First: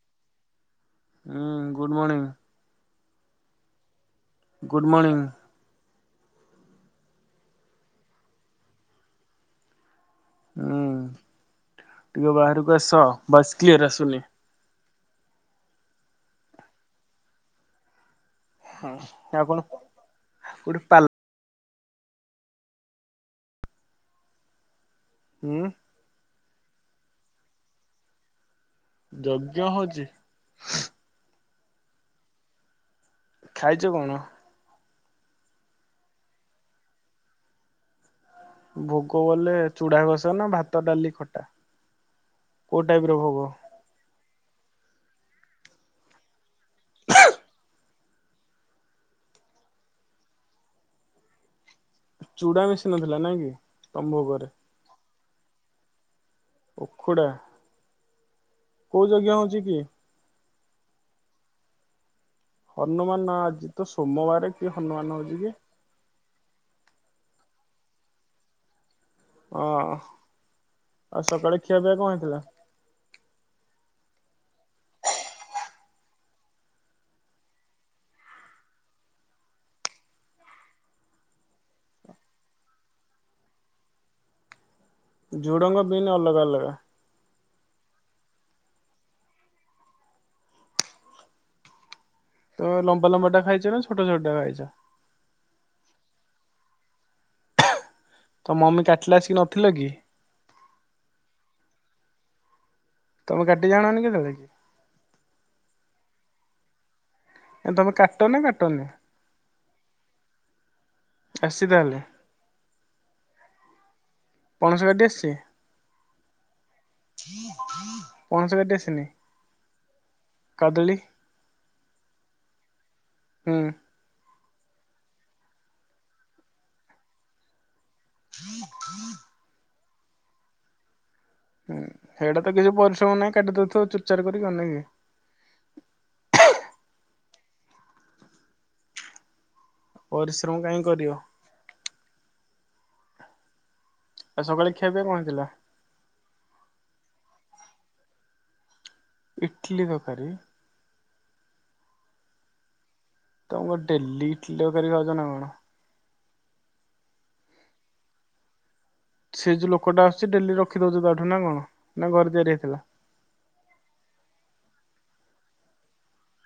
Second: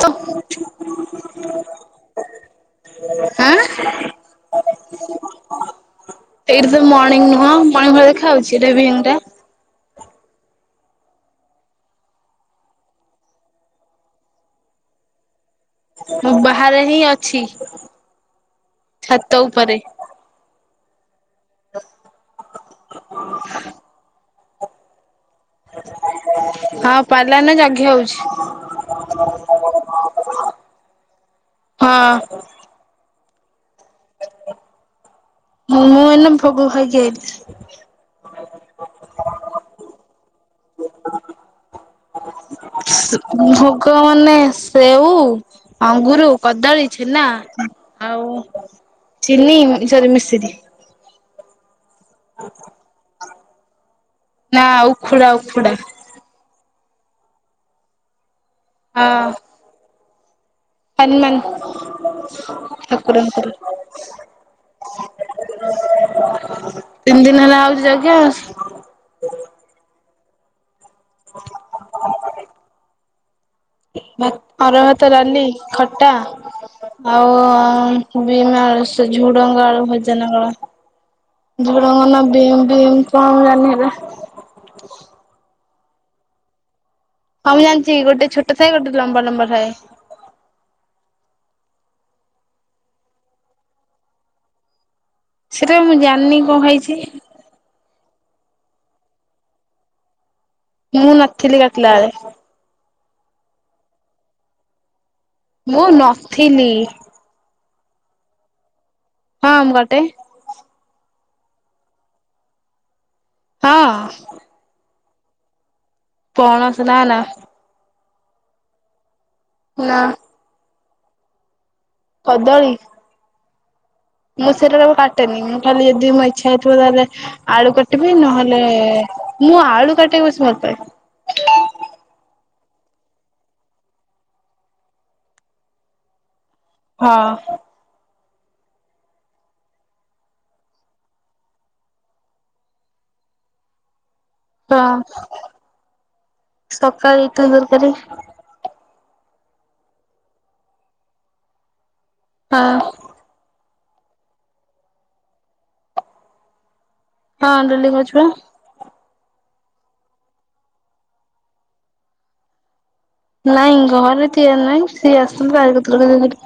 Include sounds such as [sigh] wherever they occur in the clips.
ତ ହୁଁ good morning. [inaudible] Good morning. ଏଇଠି ତ ମର୍ଣିଙ୍ଗ ନୁହଁ ମଣି ଭଳି ଦେଖା ହଉଚି ଇଭିନିଂ ଟା। ହୁଁ ଟିକେ ବାହାରକୁ ଆସ ଭଏସ କ୍ଲିଅର ଆସୁନି। ମୁଁ ବାହାରେ ହିଁ ଅଛି। ହଁ ଛାତ ଆପଣ ଉପରେ କୋଉଠି ପାର୍ଲ୍ [inaudible] ହୁଁ? ହଁ ପାର୍ଲର ନା ଜଘି ହଉଚି। ଯଜ୍ଞ ହଉଚି। ହଁ। ଖାଇଚ କଣ? ମୁଁ ଏଇଲେ ଭୋଗ ଖାଇକି ଆଇଲି। ଭୋଗ ବଲେ ଚୁଡା ଘଷା ନା ଭାତ ଡାଲି ଖଟା। କୋଉ ଟାଇପ ର ଭୋଗ ମାନେ ସେଉ ଅଙ୍ଗୁର କଦଳୀ ଛେନା ଆଉ ଚିନି ମଣି ସରି ମିଶରି ଚୁଡା ମିଶି ନଥିଲା ନାଇ କି? ତମ ଭୋଗରେ ନା ଉଖୁଡା ଉଖୁଡା। ଉଖୁଡା। କୋଉ ହଁ ଯଜ୍ଞା ହଉଛି କି? ହନୁମାନ। ହନୁମାନ ଠାକୁରଙ୍କର ଆଜି ତ ସୋମବାର କି ହନୁମାନ ହଉଚି ଯେ। ତିନି ଦିନ ହେଲା ହଉଛି ଯଜ୍ଞ। ଓ, ଆଉ ସକାଳେ ଖିଆ ପିଆ କଣ ହେଇଥିଲା? ଅରୁଆ ଭାତ, ଡାଲି, ଖଟା। ଆଉ ବିନ ଆଳୁ ସେ ଝୁଡଙ୍ଗ ଆଳୁ ଭଜା ନା କଣ। ଝୁଡ଼ଙ୍ଗ ନା ବିମ୍ ଫିମ୍ କଣ ମୁଁ ଜାଣିନି ହେଟା। ଝୁଡଙ୍ଗ ବିନ ଅଲଗା ଅଲଗା। ହଁ ମୁଁ ଜାଣିଚି। ଗୋଟେ ଛୋଟ ଥାଏ ଗୋଟେ ଲମ୍ବା ଲମ୍ବା ଥାଏ। ତମେ ଲମ୍ବା ଲମ୍ବାଟା ଖାଇଚ ନା ଛୋଟା ଛୋଟା ଖାଇଚ? ଏଟା ମୁଁ ଜାଣିନି କଣ ଖାଇଚି? ତମ ମମି କାଟିଲା ଆସିକି ନଥିଲ କି? ମୁଁ ନଥିଲି କାଟିଲା ବେଳେ। ତମେ କାଟି ଜାଣନି କି କେବେ? ମୁଁ ନଥିଲି। ଆ ତମେ କାଟ ନା କାଟନି? ହଁ ମୁଁ କାଟେ। ଆସିଚି ତାହେଲେ? ହଁ। ପଣସ କାଟି ଆସିଚି? ପଣ ପଣସ କାଟି ଆସିନି? ନା। [unintelligible] କଦଳୀ। ହୁଁ। ମୁଁ ସେଇରା ଯାକ କାଟେନି। ମୁଁ ଖାଲି ଯଦି ମୋ ଇଚ୍ଛା ହେଇଥିବ ତାହେଲେ ଆଳୁ କା ଟିବି, ନହେଲେ ମୁଁ ଆଳୁ କାଟିବାକୁ ବେଶୀ ଭଲ ପାଏ। ହୁଁ ହେଇଟା ତ କିଛି ପରିଶ୍ରମ ନାହିଁ କାଟିଦଉଥିବ ଚୁୁରଚାର କରିକି କଣ ନାଇକି। [inaudible] ହଁ। ପରିଶ୍ରମ କାହିଁ କରିବ। ଆଉ ସକାଳେ ହଁ ଖିଆ ପିଆ କଣ ହେଇଥିଲା? ସକାଳେ ଇଟିଲି ତରକାରୀ। ଇଟଲି ତରକାରୀ। ହଁ। ତମେ କଣ ଡେଲି ଇଟିଲି ତରକାରି ଖାଉଛ ନା କଣ? ହଁ ଡେଲି ଖାଉଚି ପା। ସେ ଯୋଉ ଲୋକଟା ଆସୁଛି ଡେଲି ରଖି ଦଉଛି ତାଠୁ ନା କଣ? ନା ଘରେ ତିଆରି ହେଇଥିଲା? ନାଇଁ ଘରେ ତିଆରି ନାହିଁ। ସିଏ ଆସୁଛନ୍ତି ତାହାରି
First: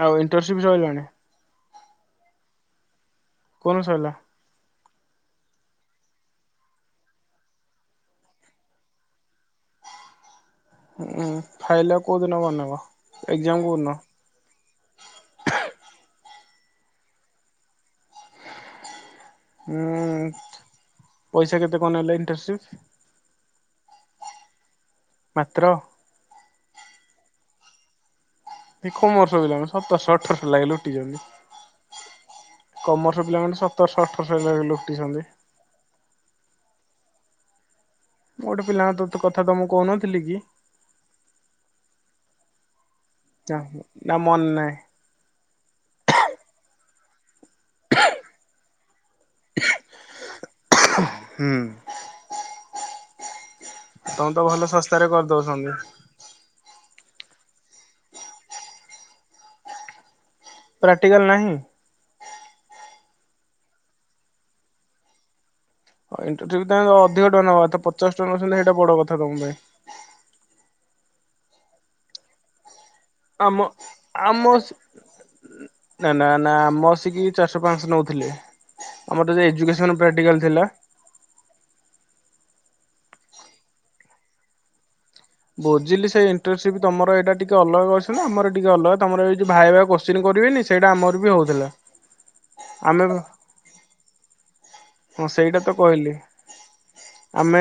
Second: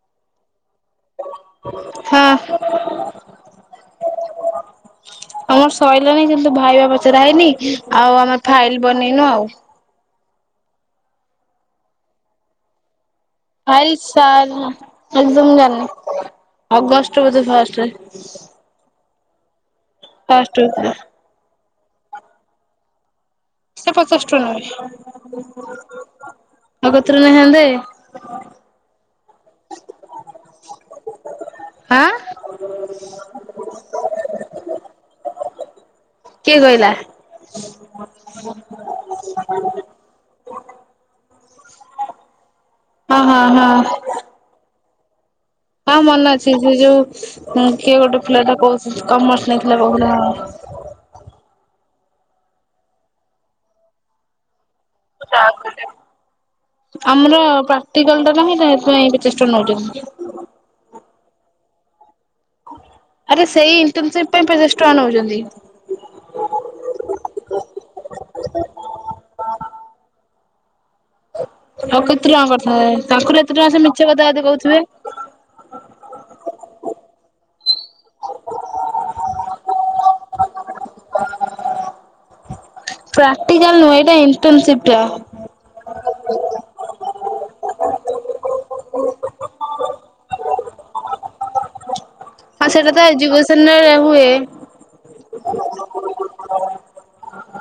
ଆଉ। [unintelligible] ହଁ। ଫୁଲ୍ ସଇଲା। ଆମର ସଇଲାଣିି କିନ୍ତୁ ଭାଇବା ପଚରା ହେଇନି। ଆଉ ଆମର ଫାଇଲ ବନେଇନୁ ଆଉ। ହୁଁ, ଫାଇଲ ଆଉ କଉଦିନ ବନେଇବ? ଏକ୍ଜାମ କୋଉଦିନ ଫାଇଲ ସାର୍, ମୁଁ ଯାନିନି। ଅଗଷ୍ଟ ବୋଧେ ଫାଷ୍ଟରେ। ହୁଁ, ଫାଷ୍ଟ ୱିକରେ। ପଇସା କେତେ କଣ ନେଲେ ଇଣ୍ଟର୍ସିପ୍? ସେ ପଚାଶ ଟଙ୍କା ମାତ୍ର ନେବେ। ନଗତ୍ର ନିହାଲଦେ। କମରସ ପିଲାଙ୍କ ସତରଶହ ଅଠରଶହ ଲାଗିଲେ ଲୁଟିଛନତି। ଆଁ କମର୍ସ ପିଲାମାନେ ସତରଶହ ଅଠରଶହ ଭଳିଆ ଲୁଟିଛନ୍ତି। ହ ମୁଁ ଗୋଟେ ପିଲାଙ୍କ ତା କଥା ତମକୁ କହୁନଥିଲି କି? ହଁ ହଁ ଚାହିଁ ହଁ ନା ମନ ନାହିଁ? ହଁ ମନେ ଅଛି ସେ ଯୋଉ କିଏ ଗୋଟେ ପିଲାଟା କହୁ କମର୍ସ ନେଇଥିଲା କହୁଥିଲା। ହଁ। ହ ହୁଁ ତମେ ତ ଭଲ ଶ ସ୍ତାରେ କରିଦଉଛନ୍ତି। ଆମର ପ୍ରାକ୍ଟିକାଲ ଟା ନାହିଁ ତ? ସେଇଥି ପାଇଁ ପଚାଷ ଟଙ୍କା ନଉଛନ୍ତି। ପ୍ରାକ୍ଟିକାଲ ନାହିଁ? ଆରେ ସେଇ ଇଣ୍ଟନସିିପ ପାଇଁ ପଚାଶ ଟଙ୍କା ନଉଛନ୍ତି। ଅ ଇଣ୍ଟନସିିପ ତାଙ୍କ ଅଧିକ ଟଙ୍କା ନବା କଥା ପଚାଶ ଟଙ୍କା ନଉଛନ୍ତି ସେଇଟା ବଡ କଥା ତମ ପାଇଁ। ଆଉ କେତେ ଟଙ୍କା କରିଥାନ୍ତେ। ତାଙ୍କର ଏତେ ଆମ ଟଙ୍କା ସେ ମିଛ କଥା ଯଦି ଆମ କହୁଥିବେ। ନା ନା ନା ଆମ କି ଚାରିଶହ ପାଞ୍ଚଶହ ନଉଥିଲେ। ଆମର ଟିକେ ଏଜୁକେସନ ପାଟିକାଲ ଥିଲା। ପ୍ରାକ୍ଟିକାଲ ନୁହେଁ। ଏଇଟା ଇଣ୍ଟର୍ନସିପ ଟା। ବୁଝିଲି ସେଇ ଇଣ୍ଟରସିପ ତମର ଏଇଟା ଟିକେ ଅଲଗା କୋଶଚିନ ଆମର ଟିକେ ଅଲଗା। ତମର ଏ ଯଉ ଭାଇ ଭାଇ କୋଶଚିନି କରିବେନି ସେଇଟା ଆମର ବି ହଉଥିଲା। ହ ହଁ ସେଇଟା ତ ଏଜୁକେସନରେ ହୁଏ। ହଁ ସେଇଟା ତ କହିଲି। ଆମେ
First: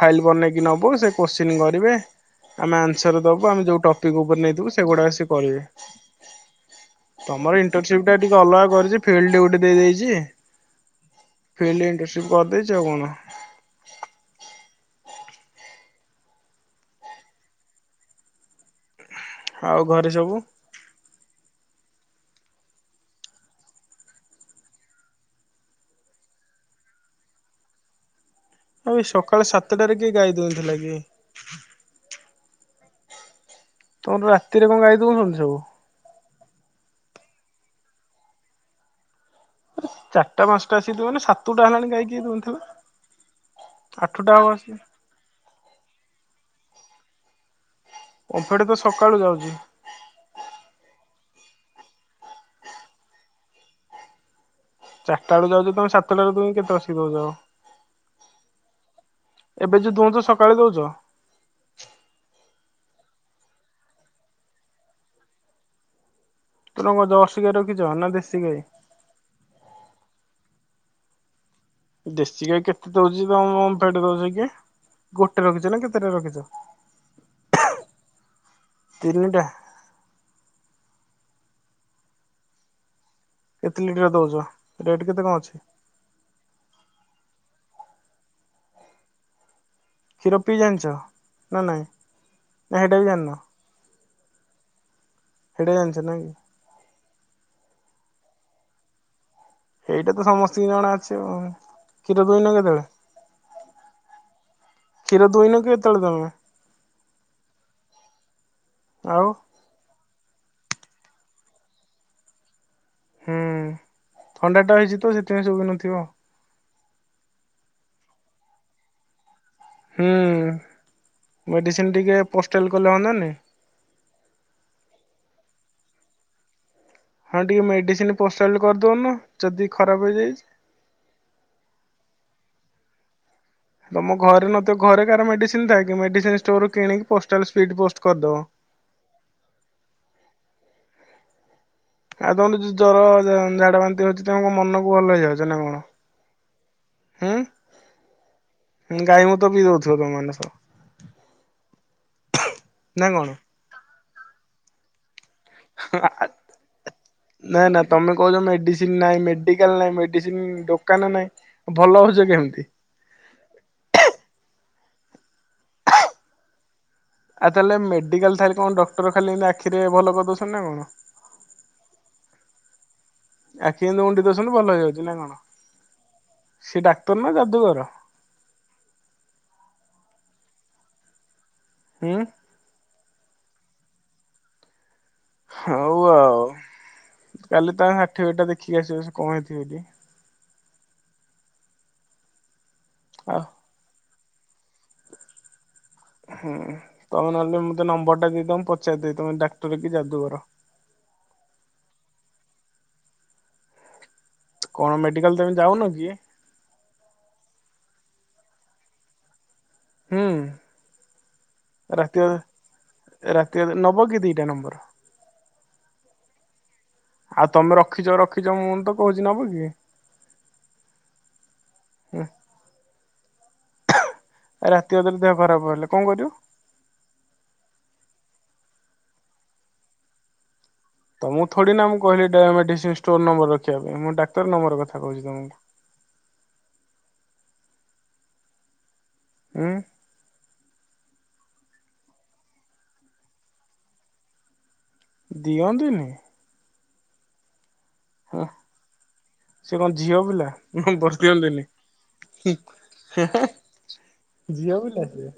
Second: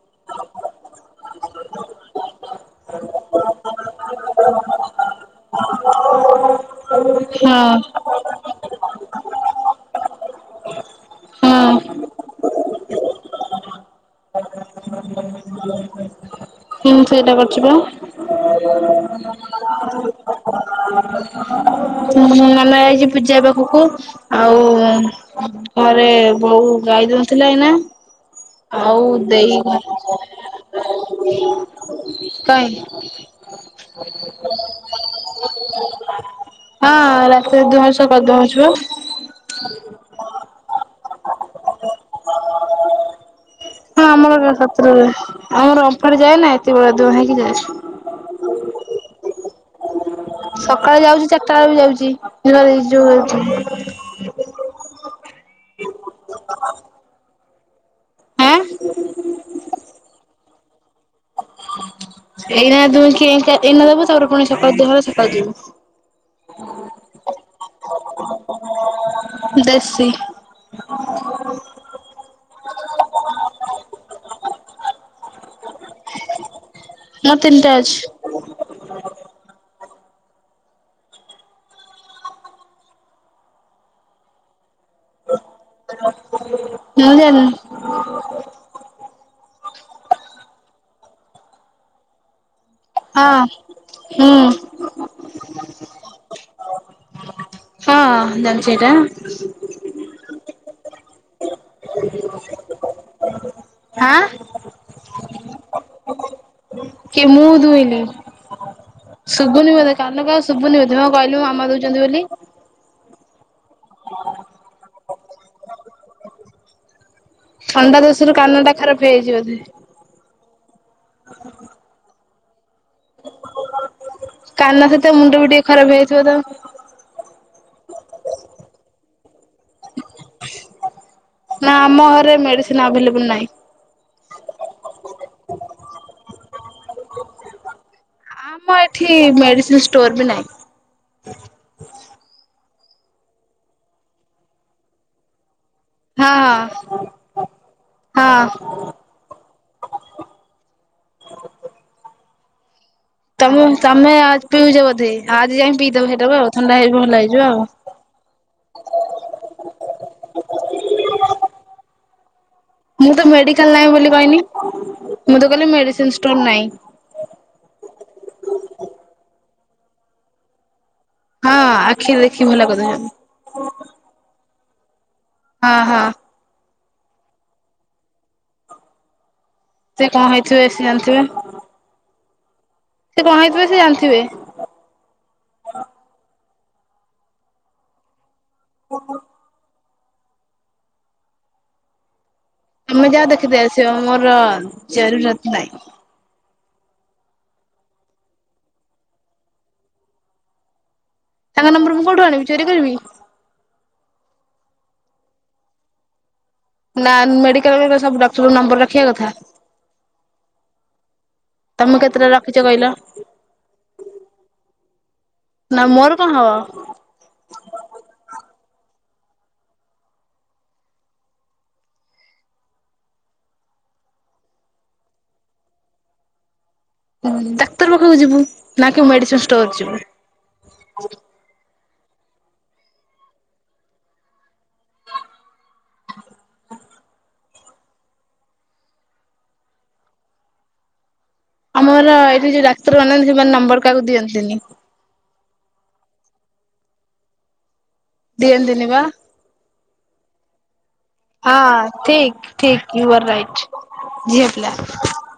ଫାଇଲ ବନେଇକି ନବୁ ସେ କୋଶ୍ଚିନ୍ କରିବେ? ଆମେ ଆନ୍ସର ଦବୁ ଆମେ ଯୋଉ ଟପିକ ଉପରେ ନେଇଥିବୁ ସେଗୁଡା ଆସି କରିବେ। ହ ହ ତମର ଇଣ୍ଟରନସିପ ଟା ଟିକେ ଅଲଗା କରିଛି ଫିଲ୍ଡି ଗୋଟେ ଦେଇଦେଇଛି। ଫିଲ୍ଡ ହଁ। ଇଣ୍ଟରଶିପ କରି ଦେଇଛି। ଆଉ କଣ? ହୁଁ ସେଇଟା କରିଚି ପା। ଆଉ ଘରେ ସବୁ। ହୁଁ ନନା ଯାଇଛି ପୂଜା ପାଖକୁ। ଆଉ ଘରେ ବୋଉ ଗାଈ ଦୁହୁଁଥିଲା ଏଇନା। ଆଉ ଏଇ ସକାଳ ଦେଇ ସାତଟାରେ କିଏ ଗାଈ ଦୁଉଁଥିଲା କି କାଇଁ। ତମର ରାତିରେ କଣ ଗାଈ ଦଉନକୀ ସବୁ। ହଁ ରାତିରେ ଦୁହିକି ସୁବ କରିଦଉଛୁପା। ଟା ପାଞ୍ଚଟା ଆସିକି ଦୁହିଁବନା। ସାତୁଟା ହେଲାଣି ଗାଇକିଏ ଦୁହିଁଥିଲା। ହଁ ଆମର ଗ ସତ୍ରୁ ଆମର ଅମ୍ଫେଡ ଯାଏ ନା ଏତିକି ବଳଳିଆ ଦୁହାଁ ହେଇକି ଯାଉଚି। ଅମ୍ଫେଡ ତ ସକାଳୁ ଯାଉଛି। ସକାଳେ ଯାଉଛି ଚାରିଟା ବେଳକୁ ଯାଉଛି ଏରା ଯାଉ ଚାରିଟା ବେଳକୁ ଯାଉଛ ତମେ ସାତଟା ବେଳେ ଦୁହିଁକି କେତେବେଳେ ଆଶିକି ଦୋଉଚ। ଆଁ ଏବେ ଯୋଉ ଦୁହୁଁଛ ସକାଳେ ଦଉଛ। ଏଇନା ଦୁହିଁକି ଏଇନା ଦବୁ ତାପରେ ପୁଣି ସକାଳୁ ଦୁହିଁଲେ ସକାଳୁ ଦବୁ। ତମର କଣ ଦରସି ଗାଈ ରଖୀଚ ନା ଦେଶୀ ଗାଈ। ଦେଶୀ। ଦେଶୀ ଗାଈ କେତେ ଦଉଚି କଣ ଓମଫେଡ ଦଉଚକି? ଗୋଟେ ରଖିଛ ନା କେତେଟା ରଖିଚ। ମୋର ତିନିଟା ଅଛି ତିନିଟା। କେତେ ଲିଟର ଦଉଚ। ମୁଁ ଜାଣିନି। କ୍ଷୀର ପି ଜାଣିଛ ନା ସେଟା ବି ହଁ ଜାଣିନ? ହୁଁ। ହିଟେ ଜାଣିଛ ନ କି। ହଁ ଜ ସେଟା। ସେଇଟା ତ ସମସ୍ତଙ୍କୁ ଜଣା ଅଛି କ୍ଷୀର ଦୁଇ ନ କେତେବେଳେ? ଆଁ? କ୍ଷୀର ଦୁଇନ କେତେବେଳେ ତମେ? କିଏ ମୁଁ ଦୁଇଁନି ଆଉ ଶୁଭୁନି ମତେ। କାାନ କା ଶୁଭୁନି ବଧ କହିଲୁ ମାମା ଦଉଛନ୍ତି ବୋଲି ହୁଁ ଥଣ୍ଡା ଟା ହେଇଛି ତ ସେଥିପାଇଁ ସବୁ ବି ନଥିବ। ଥଣ୍ଡା ଦୋଷରୁ କାନ ଟା ଖରାପ ହେଇଯିବ ବୋଧେ। ହୁଁ ମେଡିସିନ ଟିକେ [unintelligible] ତ ମୁଣ୍ଡ ବି ଟିକେ ଖରାପ ହେଇଥିବ ତ? ହଁ ଟିକେ ମେଡିସିନ ପୋସା କରିଦଉନ ଯଦି ଖରାପ ହେଇଯାଇଛି। ନା ଆମ ଘରେ ମେଡିସିନ ଆଭେଲେବୁଲ ନାହିଁ। ତମ ଘରେ ନଥିବ ଘରେ କାହାର ମେଡିସିନ ଥାକ କି ମେଡିସିନ ୋରୁ କିଣିକି ପ ପ ଆମ ଏଠି ମେଡିସିନ ଷ୍ଟୋର ବି ନହିଁ। ଆଉ ତମ ଯ ଜର ଝାଡା ବାନ୍ତି ହଉଛି ତମ ମନକୁ ଭଲ ହେଇଯାଉଛ ନା କଣ। ହଁ ହ। ହୁଁ ଗାଈ ମ ତ ବିି ଦଉଥିବ ତମାନେ ସବ। ତମେ ତମେ ଆ ପିଉଛ ବଧେ ଆଜି ଯାଇକି ପିଇଦବ ସେଇଟା ଆଉ ଥଣ୍ଡା ହେଇଯ ଭଲ ହେଇଯିବ। ଆଉ। ନାାଇ ନା ତମେ କହୁଛ ମେଡିସିନ ନାାଇଁ ମେଡିକାଲ ନାାଇଁ ମେଡିସିନ ଦୋକାନ ନାାଇଁ ଭଲ ହଉଛ କେମିତି? ମୁଁ ତ ମେଡିକାଲ ନାହିଁ ବୋଲି କହନି ମୁଁ ତ କହିଲି ମେଡିସିୋର ନାହିଁ। ଆଉ ତାହେଲେ ମେଡିକାଲ ଥଲେ କଣ ଡକ୍ଟର ଖାଲି ଏମିତି ଆଖିରେ ଭଲ କରିଦଉଛନ୍ତି ନା କଣ। ହଁ ଆଖିରେ ଦେଖିକି ଭଲ କରିଦଉଛନ୍ତି। ଆଖି ଏମିତିଉଣ୍ଡି ଦସନ୍ତୁ ଭଲ ହେଇଯାଉଛି ନା କଣ? ହଁ ହଁ। ସେ ଡାକ୍ତର ନା ଯାଦୁଗର। ସେ କଣ ହେଇଥିବେ ବ ସେ ଜାଣିଥିବେ। ହଁ। ସେ କଣ ହେଇଥିବେ ସେ ଜାଣିଥିବେ। ହଉ ଆଉ କାଲି ତା ଷାଠିଏ ବଜ ଟା ଦେଖିକି ଆସିବ ସେ କଣ ହେଇଥିବ ଟ। ତମେ ଯାହା ଆଉ ଦେଖିଥା ଆସିବ ମୋର ଜରୁରତ ନାହିଁ। ହୁଁ ତମେ ନହେଲେ ମତେ ନମ୍ବର ଟା ଦେଇଦମ ପଚାରିଦ ତମେ ଡାକ୍ତର କି ଯାଦୁବର। [inaudible] ତାଙ୍କ ନମ୍ବର ମୁଁ କଉଠୁ ଆଣିବି କଣ ଚୋରି କରିବି? କଣ ମେଡିକାଲମ ଯାଉନ କି? ନା ମେଡିକାଲ ସବୁ ଡକ୍ଟର ନମ୍ବର ରଖିବା କଥା? ହୁଁ। ତମେ କେତେଟା ରାତି ରଖିଛ କହିଲ ରାତି ନବ କି ଦିଟା ନମ୍ବର? ନା ମୋର କଣ ହବ। ହଛି ନବ କି ରାତି ଅଦରେ ଦେହ ଖରାପ ହେଲେ କଣ କରିବ? ଡାକ୍ତର ପାଖକୁ ଯିବୁ ନା କେ ମେଡିସିନ ଷ୍ଟୋର ଯିବୁ। ତ ମୁଁ ଥଡି ନା ମୁଁ କିଲ ମେଡିସିନଷ୍ଟୋର ନମ୍ବର ରଖିବା ପାଇଁ ମୁଁ ତର ନମ୍ବର କଥା କହୁଛି ତମକୁ। ହ। ଆମର ଏଇଠି ଯୋଉ ଡାକ୍ତର ଅନାହାନ୍ତି ସେମାନେ ନମ୍ବର କାହାକୁ ଦିଅନ୍ତିନି। ଦିଅନ୍ତୁନି? ହଁ, ଦିଅନ୍ତିନି ବା। ସିଏ କଣ ଝିଅ ପିଲା? ନମ୍ବର ଦିଆନ୍ତୁନି, ହଁ ଠିକ ହୁଁ, ଠିକ ୟୁ ଆର୍ ହେଁହେଁ। ରାଇଟ୍। ଝିଅ ପିଲା ସେ।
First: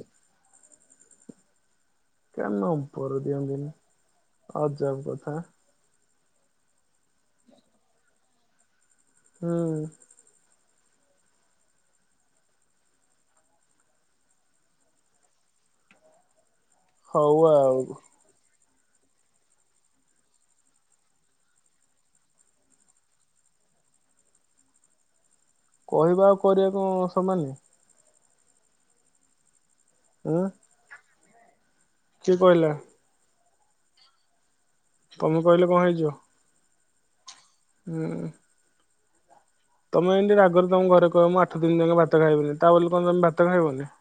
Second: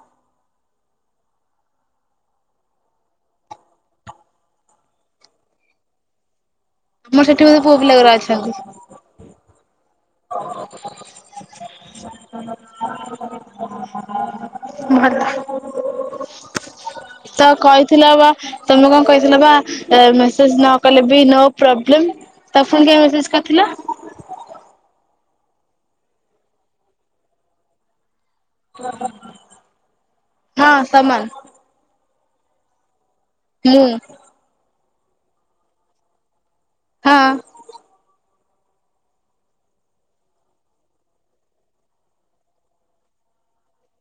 କିଆ ନମ୍ବର ଦିଅନ୍ତିନି ଅଜବ କଥା। ଆମର ସେଠି ବୋଧେ ପୁଅ ପିଲା ଗୁଡା ଅଛନ୍ତି। ହୁଁ। ହ ଭଲ। ହଉ ତ ଆଉ କହିଥିଲା ବା ତମେ କ'ଣ କହିଥିଲ ବା ଏ ମେସେଜ ନ କଲେ ବି ନୋ ପ୍ରବ୍ଲେମ୍। ତ ପୁଣି କାଇଁ ମେସେଜ କରିଥିଲ? ହୁଁ କହିବା ଆଉ କରିବା କ'ଣ ସମାନ? ଉଁ ହଁ, ସମାନ। କିଏ କହିଲା? ମୁଁ ତମେ କହିଲେ କ'ଣ ହେଇଯିବ? ହଁ। ହୁଁ। ତମେ ଏମିତି ରାଗରେ ତମ ଘରେ କହିବ, ମୁଁ ଆଠ ଦିନି ଯାକେ ଭାତ ଖାଇବନି ତା ବୋଲି ତମେ ଯମା ଭାତ ଖାଇବନି?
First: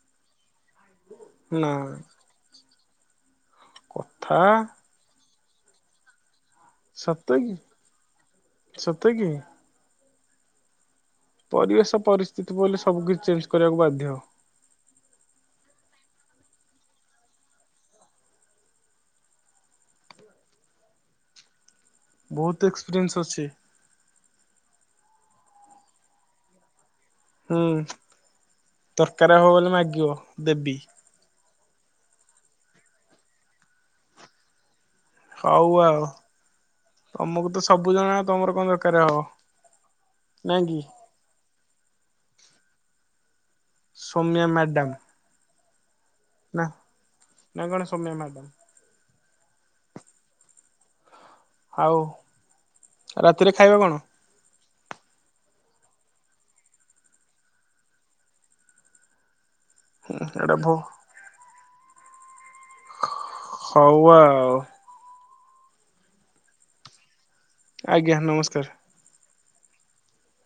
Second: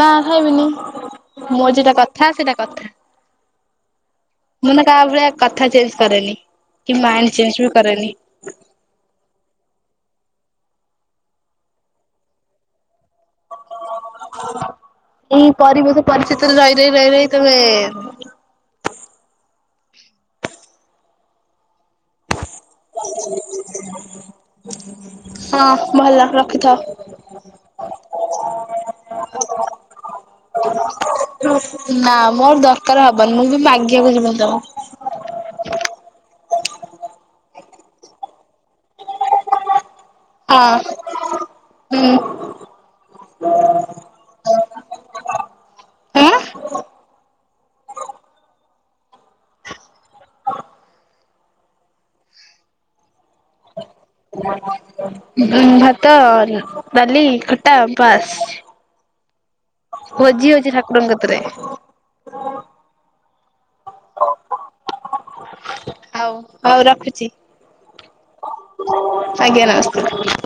ନା, ଖାଇବିନି ନା ମୋର ଯଉଟା କଥା ସେଇଟା କଥା। କଥା ମୁଁ ନା, କାହା ଭଳିଆ କଥା ଚେଞ୍ଜ କରେନି। କି ସତ ମାଇଣ୍ଡ କି ଚେଞ୍ଜ ବି କରେନି। ସତ କି? ପରିବେଶ ପରିସ୍ଥିତି ପଇଲେ ସବୁ କିଛି ଚେଞ୍ଜ କରିବାକୁ ବାଧ୍ୟ। ଏଇ ପରିବେଶ ପରିସ୍ଥିତିରେ ରହି, ରହି, ରହି, ରହି ତମେ ବହୁତ ଏକ୍ସପିରିଏନ୍ସ ଅଛି ହଁ, ଭଲ ରଖିଥାଅ। ହୁଁ, ଦରକାର ହବ ବୋଲେ ମାଗିବ ଦେବି। ନା, ମୋର ଦରକାର ହବନି ମୁଁ ବି ମାଗିବାକୁ ଯିବିନି ତମ ହଉ ଆଉ। ତମକୁ ତ ସବୁ ଜଣା ତମର କ'ଣ ଦରକାର ହବ? ନାଇଁ ହଁ, କି ହୁଁ। ସୌମ୍ୟା ମ୍ୟାଡାମ ନା, ନା କ'ଣ ସୋମ୍ୟା ମ୍ୟାଡମ୍? ଆଉ ରାତିରେ ଖାଇବ କ'ଣ? ଭାତ, ଡାଲି, ଖଟା, ପାସ୍। ଭୋଜି ଏଟା ହଉଚି ଭୋ ଠାକୁରଙ୍କ କତିରେ। ହଉ ଆଉ। ଆଉ ହଉ ରଖୁଛି। ଆଜ୍ଞା, ନମସ୍କାର। ଆଜ୍ଞା, ନମସ୍କାର।